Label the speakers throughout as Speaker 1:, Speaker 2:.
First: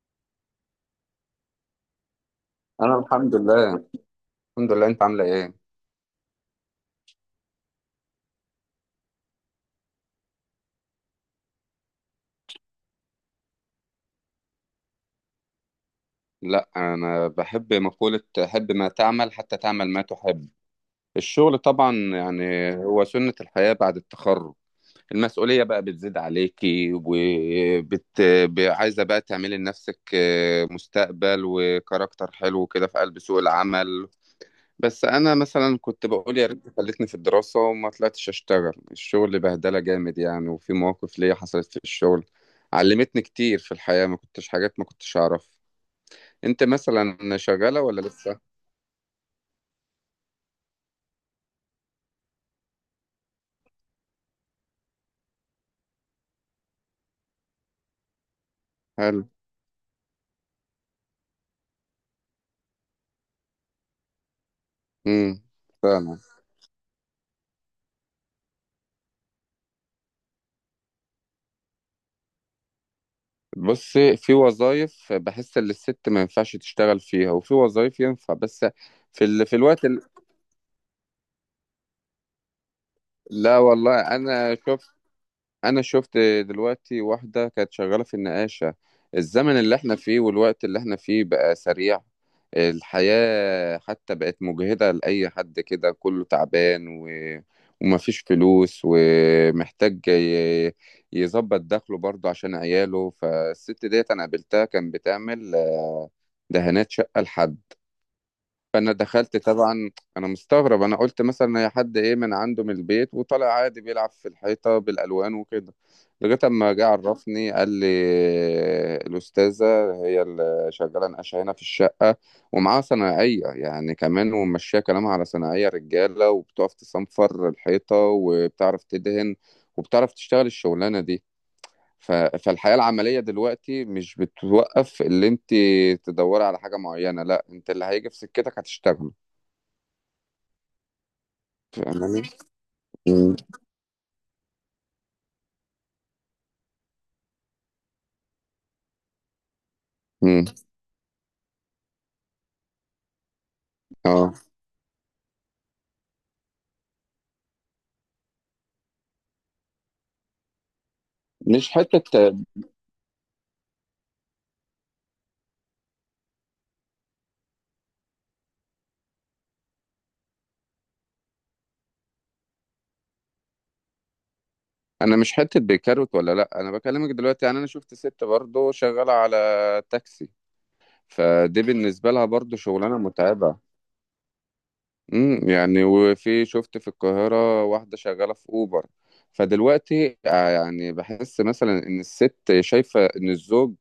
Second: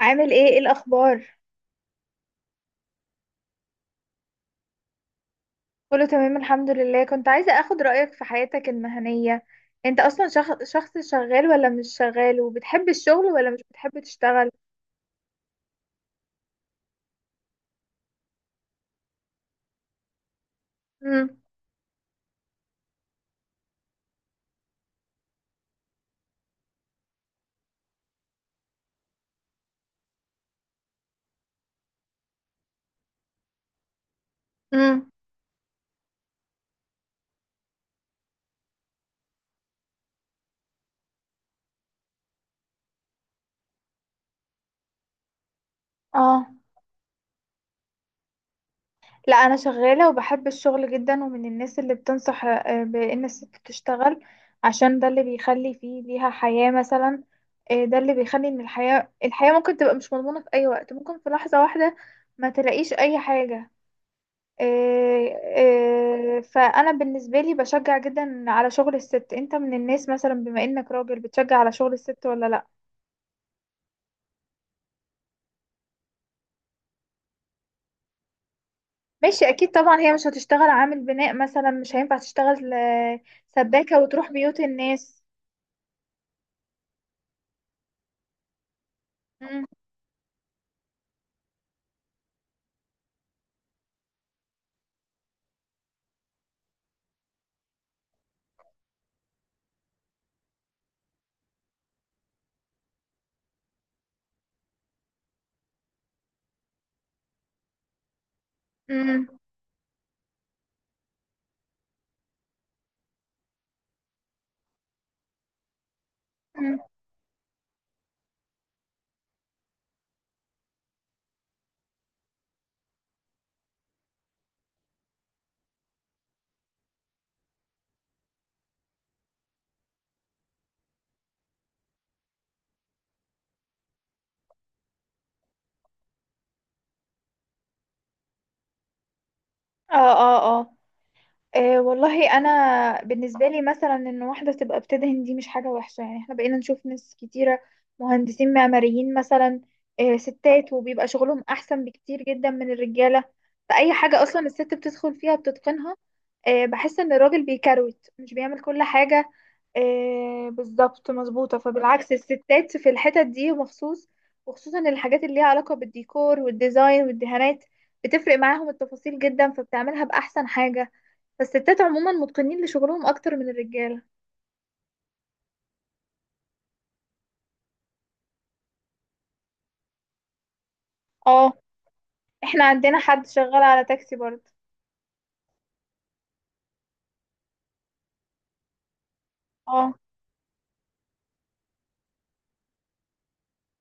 Speaker 1: عامل ايه الاخبار؟
Speaker 2: انا الحمد لله. الحمد لله، انت عامله ايه؟
Speaker 1: كله تمام، الحمد لله. كنت عايزة اخد رأيك في حياتك المهنية. انت اصلا شخص شغال ولا مش شغال، وبتحب الشغل ولا مش بتحب تشتغل؟
Speaker 2: لا انا بحب مقولة حب ما تعمل حتى تعمل ما تحب.
Speaker 1: امم.
Speaker 2: الشغل طبعا يعني هو سنة الحياة بعد التخرج. المسؤولية بقى بتزيد عليكي عايزة بقى تعملي لنفسك مستقبل وكاركتر حلو كده في قلب سوق العمل. بس
Speaker 1: امم.
Speaker 2: انا مثلا كنت بقول يا ريت خلتني في الدراسه وما طلعتش اشتغل. الشغل بهدله جامد يعني، وفي مواقف ليا حصلت في الشغل علمتني كتير في الحياه، ما كنتش حاجات ما كنتش اعرف.
Speaker 1: اه.
Speaker 2: انت مثلا شغاله ولا لسه؟
Speaker 1: لا، انا شغالة وبحب الشغل جدا، ومن الناس اللي بتنصح بان الست تشتغل. عشان ده اللي بيخلي فيه ليها حياة مثلا. ده اللي بيخلي ان الحياة
Speaker 2: هل.
Speaker 1: الحياة ممكن تبقى مش مضمونة في اي وقت، ممكن في لحظة واحدة ما تلاقيش اي حاجة. إيه
Speaker 2: امم. فاهمة.
Speaker 1: إيه فانا بالنسبه لي بشجع جدا على شغل الست. انت من الناس مثلا، بما انك راجل، بتشجع على شغل الست ولا لا؟
Speaker 2: بص، في وظايف بحس ان الست ما ينفعش تشتغل فيها وفي وظايف ينفع بس. في ال...
Speaker 1: ماشي،
Speaker 2: في
Speaker 1: اكيد
Speaker 2: الوقت
Speaker 1: طبعا
Speaker 2: ال...
Speaker 1: هي مش هتشتغل عامل بناء مثلا، مش هينفع تشتغل
Speaker 2: لا
Speaker 1: سباكه
Speaker 2: والله
Speaker 1: وتروح
Speaker 2: انا
Speaker 1: بيوت
Speaker 2: شفت.
Speaker 1: الناس.
Speaker 2: انا شفت دلوقتي واحدة كانت شغالة في النقاشة. الزمن
Speaker 1: مم.
Speaker 2: اللي احنا فيه والوقت اللي احنا فيه بقى سريع. الحياة حتى بقت مجهدة لأي حد كده، كله تعبان ومفيش فلوس، ومحتاج يظبط دخله برضه عشان عياله. فالست ديت انا قابلتها كان بتعمل دهانات شقة لحد. فانا
Speaker 1: مم.
Speaker 2: دخلت طبعا، انا مستغرب، انا قلت مثلا هي حد ايه من عنده من البيت وطلع عادي بيلعب في الحيطه بالالوان وكده، لغايه اما
Speaker 1: مم.
Speaker 2: جه عرفني قال لي الاستاذه هي اللي شغاله نقاشه هنا في الشقه، ومعاها صنايعيه يعني كمان، وماشيه كلامها على صنايعيه رجاله، وبتقف تصنفر الحيطه، وبتعرف تدهن، وبتعرف تشتغل الشغلانه دي. فالحياة العملية دلوقتي مش بتوقف. اللي انت تدوري على حاجة معينة، لا، انت اللي هيجي في سكتك هتشتغل.
Speaker 1: اه. اه. اه. أه
Speaker 2: فاهماني؟
Speaker 1: والله، انا
Speaker 2: امم.
Speaker 1: بالنسبه لي مثلا ان واحده تبقى بتدهن دي مش حاجه وحشه، يعني احنا بقينا نشوف ناس كتيره، مهندسين معماريين مثلا. أه،
Speaker 2: امم.
Speaker 1: ستات، وبيبقى شغلهم احسن بكتير جدا من الرجاله. فاي حاجه
Speaker 2: اه.
Speaker 1: اصلا الست بتدخل فيها بتتقنها. أه، بحس ان الراجل بيكروت مش بيعمل كل حاجه. أه، بالظبط مظبوطه.
Speaker 2: مش حته.
Speaker 1: فبالعكس الستات في الحتت دي مخصوص، وخصوصا الحاجات اللي ليها علاقه بالديكور والديزاين والدهانات، بتفرق معاهم التفاصيل جدا، فبتعملها بأحسن حاجة. فالستات عموما متقنين لشغلهم اكتر من الرجاله.
Speaker 2: انا مش حته بكروت ولا لا، انا بكلمك دلوقتي. يعني انا شفت ست برضه شغاله على تاكسي،
Speaker 1: اه،
Speaker 2: فدي بالنسبه لها برضه
Speaker 1: احنا
Speaker 2: شغلانه
Speaker 1: عندنا حد
Speaker 2: متعبه.
Speaker 1: شغال على تاكسي برضه.
Speaker 2: امم. يعني وفي شفت في القاهره واحده شغاله في اوبر.
Speaker 1: اه.
Speaker 2: فدلوقتي يعني بحس مثلا ان الست شايفه ان الزوج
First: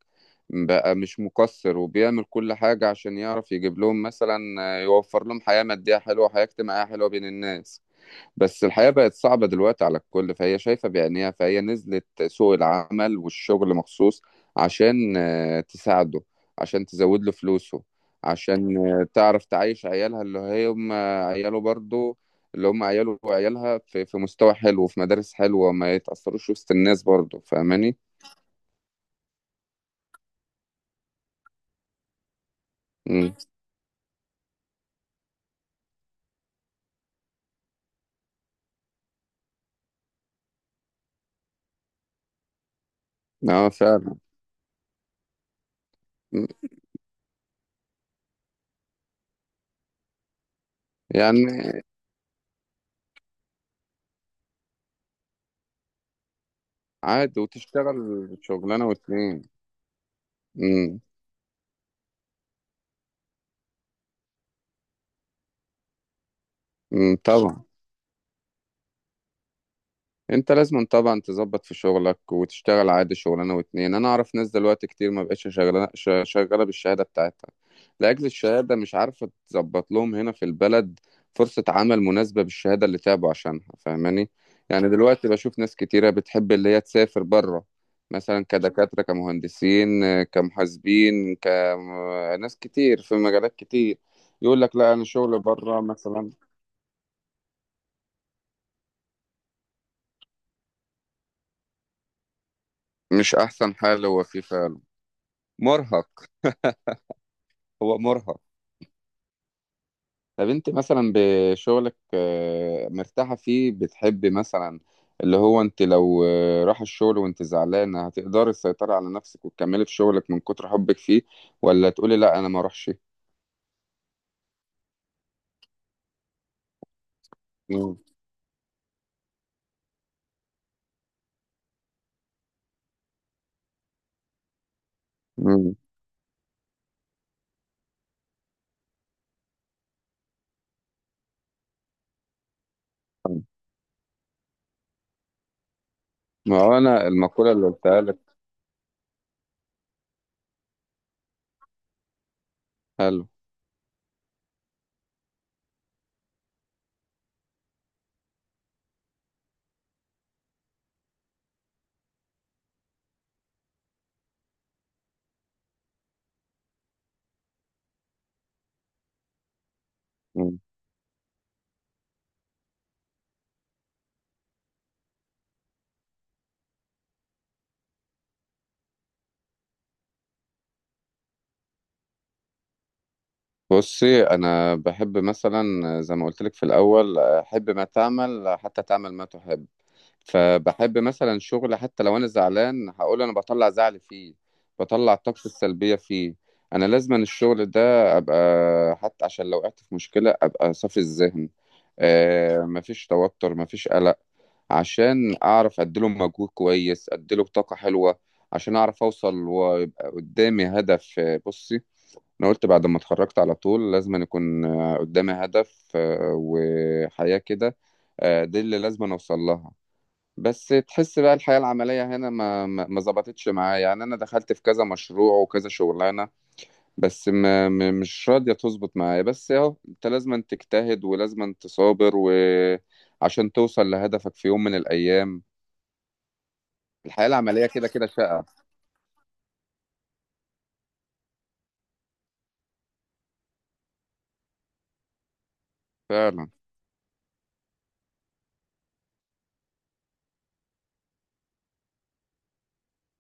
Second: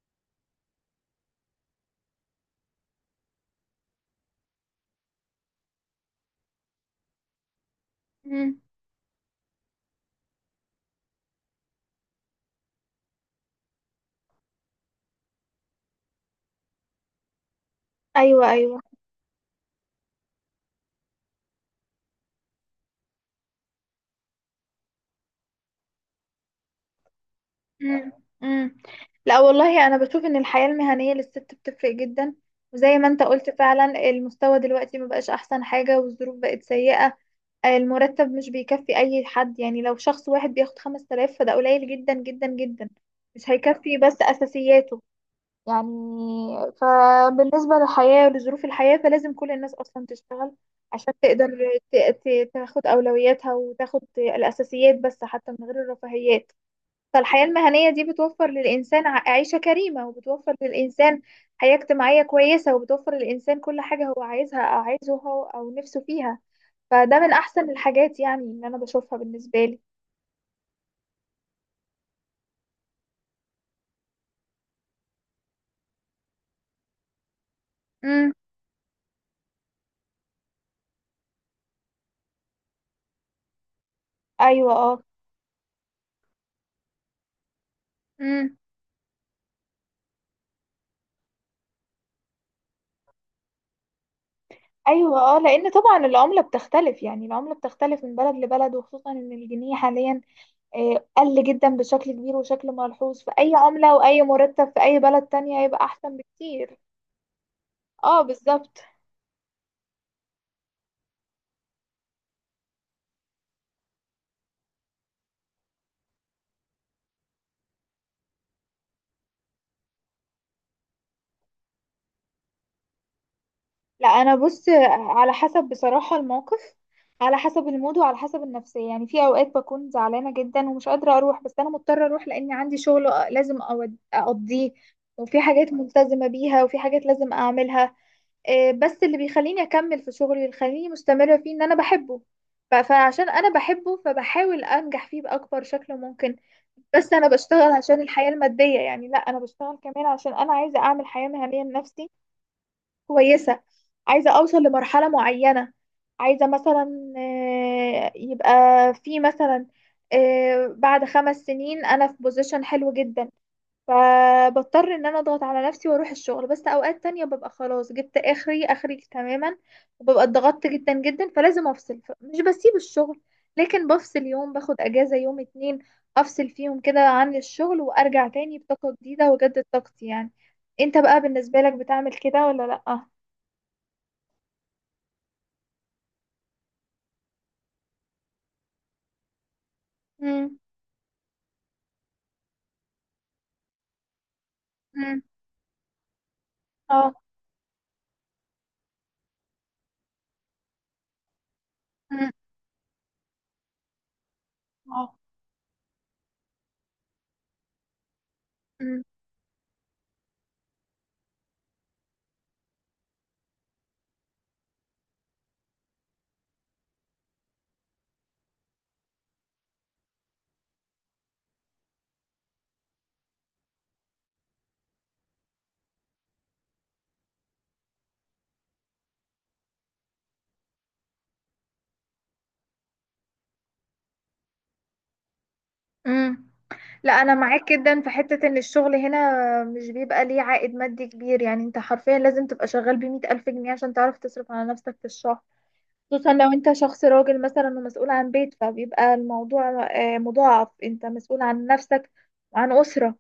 Speaker 2: بقى مش مقصر، وبيعمل كل حاجه عشان يعرف يجيب لهم مثلا، يوفر لهم حياه ماديه حلوه، حياه اجتماعيه حلوه بين الناس.
Speaker 1: امم.
Speaker 2: بس الحياة بقت صعبة دلوقتي على الكل، فهي شايفة بعينيها، فهي نزلت سوق العمل والشغل مخصوص عشان تساعده، عشان تزود له فلوسه،
Speaker 1: ايوه.
Speaker 2: عشان
Speaker 1: ايوه.
Speaker 2: تعرف تعيش عيالها اللي هم عياله برضو، اللي هم عياله وعيالها في مستوى حلو وفي مدارس حلوة، ما يتأثروش وسط الناس برضو. فاهماني؟
Speaker 1: امم. امم. لا والله، انا بشوف ان الحياه المهنيه للست بتفرق جدا، وزي ما انت
Speaker 2: مم.
Speaker 1: قلت فعلا، المستوى دلوقتي مبقاش احسن حاجه والظروف بقت سيئه. المرتب مش بيكفي اي حد، يعني لو شخص واحد بياخد 5000 فده قليل جدا جدا جدا، مش
Speaker 2: اه
Speaker 1: هيكفي
Speaker 2: فعلا.
Speaker 1: بس اساسياته. يعني
Speaker 2: مم.
Speaker 1: فبالنسبة للحياة ولظروف الحياة، فلازم كل الناس أصلا تشتغل عشان تقدر
Speaker 2: يعني
Speaker 1: ت- تاخد أولوياتها وتاخد الأساسيات، بس حتى من غير الرفاهيات.
Speaker 2: عادي
Speaker 1: فالحياة المهنية
Speaker 2: وتشتغل
Speaker 1: دي بتوفر
Speaker 2: شغلانة
Speaker 1: للإنسان
Speaker 2: واتنين.
Speaker 1: عيشة كريمة، وبتوفر
Speaker 2: مم.
Speaker 1: للإنسان حياة اجتماعية كويسة، وبتوفر للإنسان كل حاجة هو عايزها أو عايزه هو أو نفسه فيها.
Speaker 2: مم.
Speaker 1: فده من
Speaker 2: طبعا.
Speaker 1: أحسن الحاجات يعني، اللي أنا بشوفها بالنسبة لي.
Speaker 2: انت لازم طبعا تظبط في شغلك وتشتغل عادي شغلانه واتنين. انا اعرف ناس دلوقتي كتير ما بقتش شغاله شغاله بالشهاده بتاعتها، لاجل
Speaker 1: امم.
Speaker 2: الشهاده مش عارفه تظبط لهم هنا في البلد فرصه عمل مناسبه بالشهاده اللي تعبوا عشانها. فاهماني؟ يعني
Speaker 1: أيوة.
Speaker 2: دلوقتي بشوف ناس كتيره بتحب اللي هي تسافر بره،
Speaker 1: اه.
Speaker 2: مثلا كدكاتره، كمهندسين، كمحاسبين، كناس كتير في مجالات كتير، يقول لك لا انا
Speaker 1: ايوه. اه،
Speaker 2: شغل
Speaker 1: لان
Speaker 2: بره
Speaker 1: طبعا
Speaker 2: مثلا.
Speaker 1: العمله بتختلف، يعني العمله بتختلف من بلد لبلد، وخصوصا ان الجنيه حاليا قل جدا بشكل كبير وشكل ملحوظ، في
Speaker 2: مش
Speaker 1: اي
Speaker 2: احسن
Speaker 1: عمله
Speaker 2: حال
Speaker 1: واي
Speaker 2: هو فيه
Speaker 1: مرتب
Speaker 2: فعلا.
Speaker 1: في اي بلد تانية هيبقى احسن
Speaker 2: مرهق.
Speaker 1: بكتير.
Speaker 2: هو
Speaker 1: اه،
Speaker 2: مرهق.
Speaker 1: بالظبط.
Speaker 2: طب انت مثلا بشغلك مرتاحة فيه؟ بتحبي مثلا اللي هو انت لو راح الشغل وانت زعلانة، هتقدري تسيطري على نفسك وتكملي في شغلك من كتر حبك فيه؟ ولا تقولي لا انا ما اروحش؟
Speaker 1: لا، انا بص، على حسب بصراحة الموقف، على حسب المود
Speaker 2: مم.
Speaker 1: وعلى حسب النفسية. يعني في اوقات بكون زعلانة جدا ومش قادرة اروح، بس انا مضطرة اروح لاني عندي شغل لازم اقضيه، وفي حاجات
Speaker 2: مم.
Speaker 1: ملتزمة بيها، وفي حاجات لازم اعملها. بس اللي بيخليني اكمل في شغلي، اللي بيخليني مستمرة فيه، ان انا بحبه. فعشان انا بحبه، فبحاول انجح فيه باكبر شكل ممكن.
Speaker 2: ما هو انا
Speaker 1: بس انا
Speaker 2: المقولة اللي
Speaker 1: بشتغل عشان
Speaker 2: قلتها لك.
Speaker 1: الحياة المادية يعني، لا، انا بشتغل كمان عشان انا عايزة اعمل حياة مهنية لنفسي
Speaker 2: حلو.
Speaker 1: كويسة. عايزة أوصل لمرحلة معينة، عايزة مثلا يبقى في مثلا بعد 5 سنين أنا في بوزيشن حلو جدا. فبضطر إن أنا أضغط على نفسي وأروح الشغل، بس أوقات تانية ببقى خلاص جبت آخري آخري تماما، وببقى
Speaker 2: مم.
Speaker 1: اتضغطت جدا جدا، فلازم أفصل. مش بسيب الشغل، لكن بفصل يوم، باخد أجازة يوم اتنين، أفصل فيهم كده عن الشغل وأرجع تاني بطاقة جديدة، وأجدد طاقتي يعني. انت بقى بالنسبة لك بتعمل كده ولا لأ؟
Speaker 2: بصي، انا بحب مثلا زي ما قلت لك في الاول، حب ما تعمل حتى تعمل ما تحب.
Speaker 1: مم.
Speaker 2: فبحب مثلا شغل حتى لو انا زعلان، هقول انا بطلع زعلي فيه، بطلع
Speaker 1: مم.
Speaker 2: طاقتي السلبيه فيه. انا
Speaker 1: اه.
Speaker 2: لازم الشغل ده ابقى حتى عشان لو وقعت في مشكله ابقى صافي الذهن.
Speaker 1: مم.
Speaker 2: آه، مفيش توتر، مفيش قلق،
Speaker 1: اه.
Speaker 2: عشان اعرف اديله مجهود كويس، اديله طاقه حلوه، عشان
Speaker 1: مم.
Speaker 2: اعرف اوصل، ويبقى قدامي هدف. بصي، انا قلت بعد ما اتخرجت على طول لازم أن يكون قدامي هدف، وحياه كده، دي اللي لازم أن اوصل لها. بس تحس بقى الحياة العملية هنا ما ظبطتش معايا. يعني أنا دخلت في كذا مشروع وكذا شغلانة، بس مش راضية تظبط معايا. بس أهو أنت لازم تجتهد ولازم تصابر وعشان توصل لهدفك في يوم من الأيام.
Speaker 1: مم. لا،
Speaker 2: الحياة
Speaker 1: انا
Speaker 2: العملية
Speaker 1: معاك
Speaker 2: كده
Speaker 1: جدا
Speaker 2: كده
Speaker 1: في
Speaker 2: شقة.
Speaker 1: حتة ان الشغل هنا مش بيبقى ليه عائد مادي كبير، يعني انت حرفيا لازم تبقى شغال بمئة الف جنيه عشان تعرف تصرف على نفسك في الشهر، خصوصا
Speaker 2: فعلا.
Speaker 1: لو انت شخص راجل مثلا ومسؤول عن بيت، فبيبقى الموضوع مضاعف، انت مسؤول عن نفسك وعن أسرة.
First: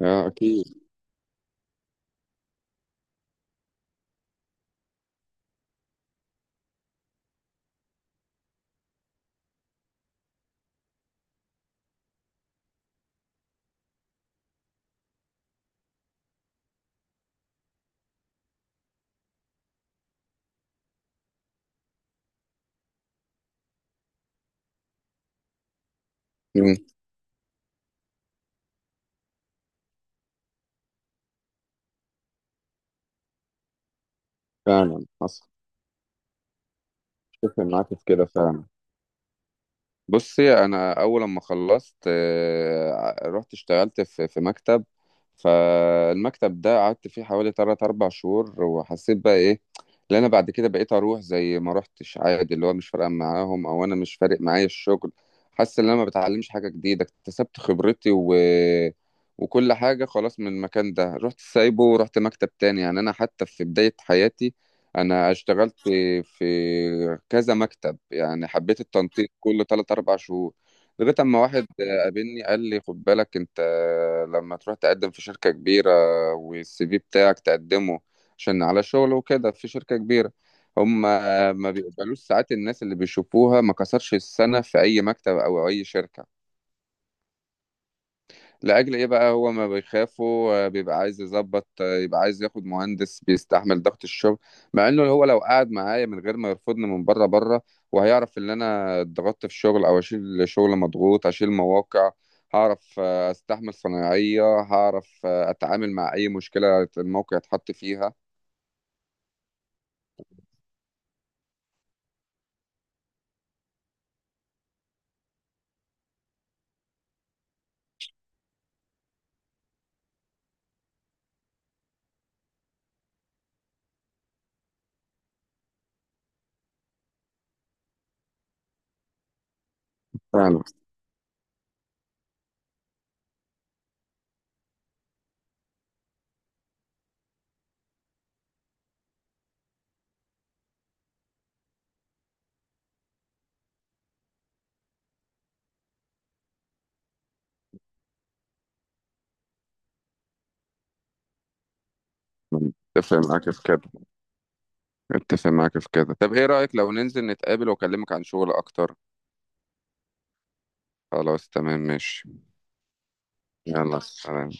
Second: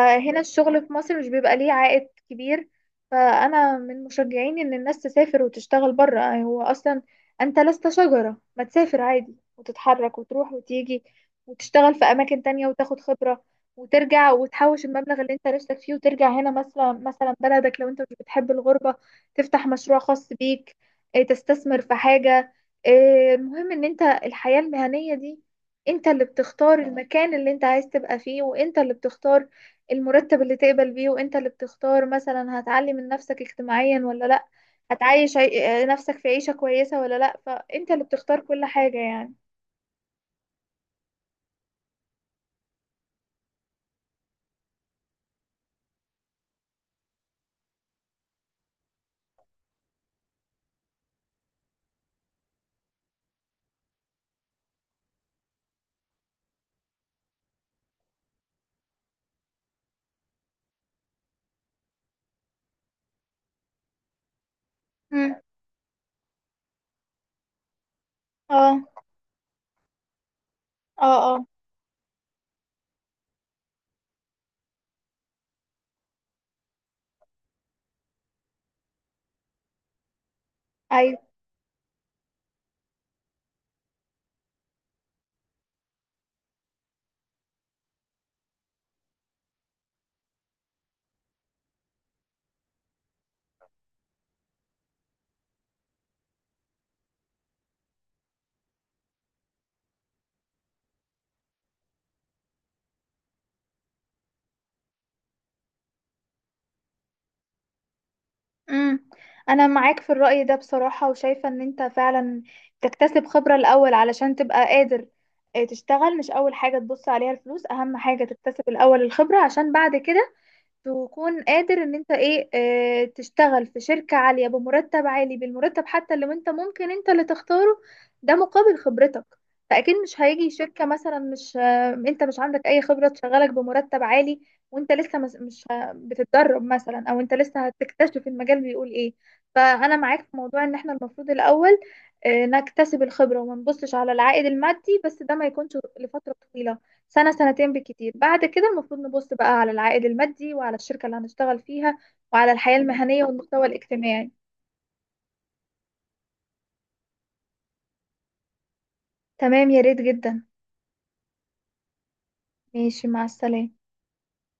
Speaker 2: أكيد.
Speaker 1: الشغل في مصر مش بيبقى ليه عائد كبير. فأنا من مشجعين إن الناس تسافر وتشتغل برا، يعني هو أصلا أنت لست شجرة، ما تسافر عادي وتتحرك وتروح وتيجي وتشتغل في أماكن تانية وتاخد خبرة، وترجع وتحوش المبلغ اللي انت نفسك فيه، وترجع هنا مثلا، بلدك، لو انت مش بتحب الغربة، تفتح مشروع خاص بيك، تستثمر في حاجة. المهم ان انت الحياة المهنية دي انت اللي
Speaker 2: مم.
Speaker 1: بتختار المكان اللي انت عايز تبقى فيه، وانت اللي بتختار المرتب اللي تقبل بيه، وانت اللي بتختار مثلا هتعلي من نفسك اجتماعيا ولا لا،
Speaker 2: فعلا
Speaker 1: هتعيش
Speaker 2: حصل.
Speaker 1: نفسك في عيشة كويسة ولا لا.
Speaker 2: أتفق معاك
Speaker 1: فانت اللي
Speaker 2: في كده
Speaker 1: بتختار كل
Speaker 2: فعلا.
Speaker 1: حاجة يعني.
Speaker 2: بصي، انا اول لما خلصت رحت اشتغلت في مكتب. فالمكتب ده قعدت فيه حوالي 3 4 شهور، وحسيت بقى ايه اللي انا بعد كده بقيت اروح زي ما روحتش عادي، اللي هو مش فارقه معاهم او انا مش فارق معايا الشغل، حاسس ان انا ما بتعلمش حاجه جديده، اكتسبت خبرتي وكل حاجه، خلاص من المكان ده رحت سايبه ورحت مكتب تاني. يعني انا حتى في بدايه حياتي انا
Speaker 1: مم.
Speaker 2: اشتغلت في كذا مكتب، يعني حبيت
Speaker 1: اه.
Speaker 2: التنطيط كل 3 4 شهور، لغايه
Speaker 1: اه.
Speaker 2: اما
Speaker 1: اه.
Speaker 2: واحد قابلني قال لي خد بالك انت لما تروح تقدم في شركه كبيره والسي في بتاعك تقدمه عشان على شغل وكده في شركه كبيره، هم
Speaker 1: ايوه.
Speaker 2: ما بيقبلوش ساعات الناس اللي بيشوفوها ما كسرش السنه في اي مكتب او اي شركه. لأجل إيه بقى؟ هو ما بيخافوا، بيبقى عايز يظبط، يبقى عايز ياخد مهندس بيستحمل ضغط الشغل. مع إنه هو لو قعد معايا من غير ما يرفضني من بره بره، وهيعرف إن أنا اتضغطت في الشغل أو أشيل شغل مضغوط، أشيل مواقع، هعرف أستحمل صنايعية، هعرف أتعامل مع أي مشكلة الموقع اتحط فيها.
Speaker 1: مم. انا معاك في الرأي ده بصراحة، وشايفة ان انت فعلا تكتسب خبرة الاول علشان تبقى قادر تشتغل. مش اول حاجة تبص عليها الفلوس، اهم حاجة تكتسب الاول الخبرة، عشان بعد كده تكون قادر ان انت ايه اه تشتغل في شركة عالية بمرتب عالي، بالمرتب حتى لو انت ممكن انت اللي تختاره، ده مقابل خبرتك. فاكيد مش هيجي
Speaker 2: فعلا.
Speaker 1: شركة مثلا، مش انت مش عندك اي خبرة تشغلك بمرتب عالي وانت لسه مس- مش ه- بتتدرب مثلا، او انت لسه هتكتشف المجال بيقول ايه. فانا معاك في موضوع ان احنا المفروض الاول اه نكتسب الخبرة، وما نبصش على العائد المادي، بس ده ما يكونش لفترة طويلة، سنة سنتين بالكتير. بعد كده المفروض نبص بقى على العائد المادي، وعلى الشركة اللي هنشتغل فيها، وعلى الحياة
Speaker 2: اتفق
Speaker 1: المهنية
Speaker 2: معاك في
Speaker 1: والمستوى
Speaker 2: كده.
Speaker 1: الاجتماعي.
Speaker 2: اتفق معاك في كده. طب ايه رأيك لو ننزل نتقابل واكلمك عن شغل اكتر؟
Speaker 1: تمام، يا ريت جدا.
Speaker 2: خلاص تمام، ماشي.
Speaker 1: ماشي، مع السلامة.
Speaker 2: يلا سلام.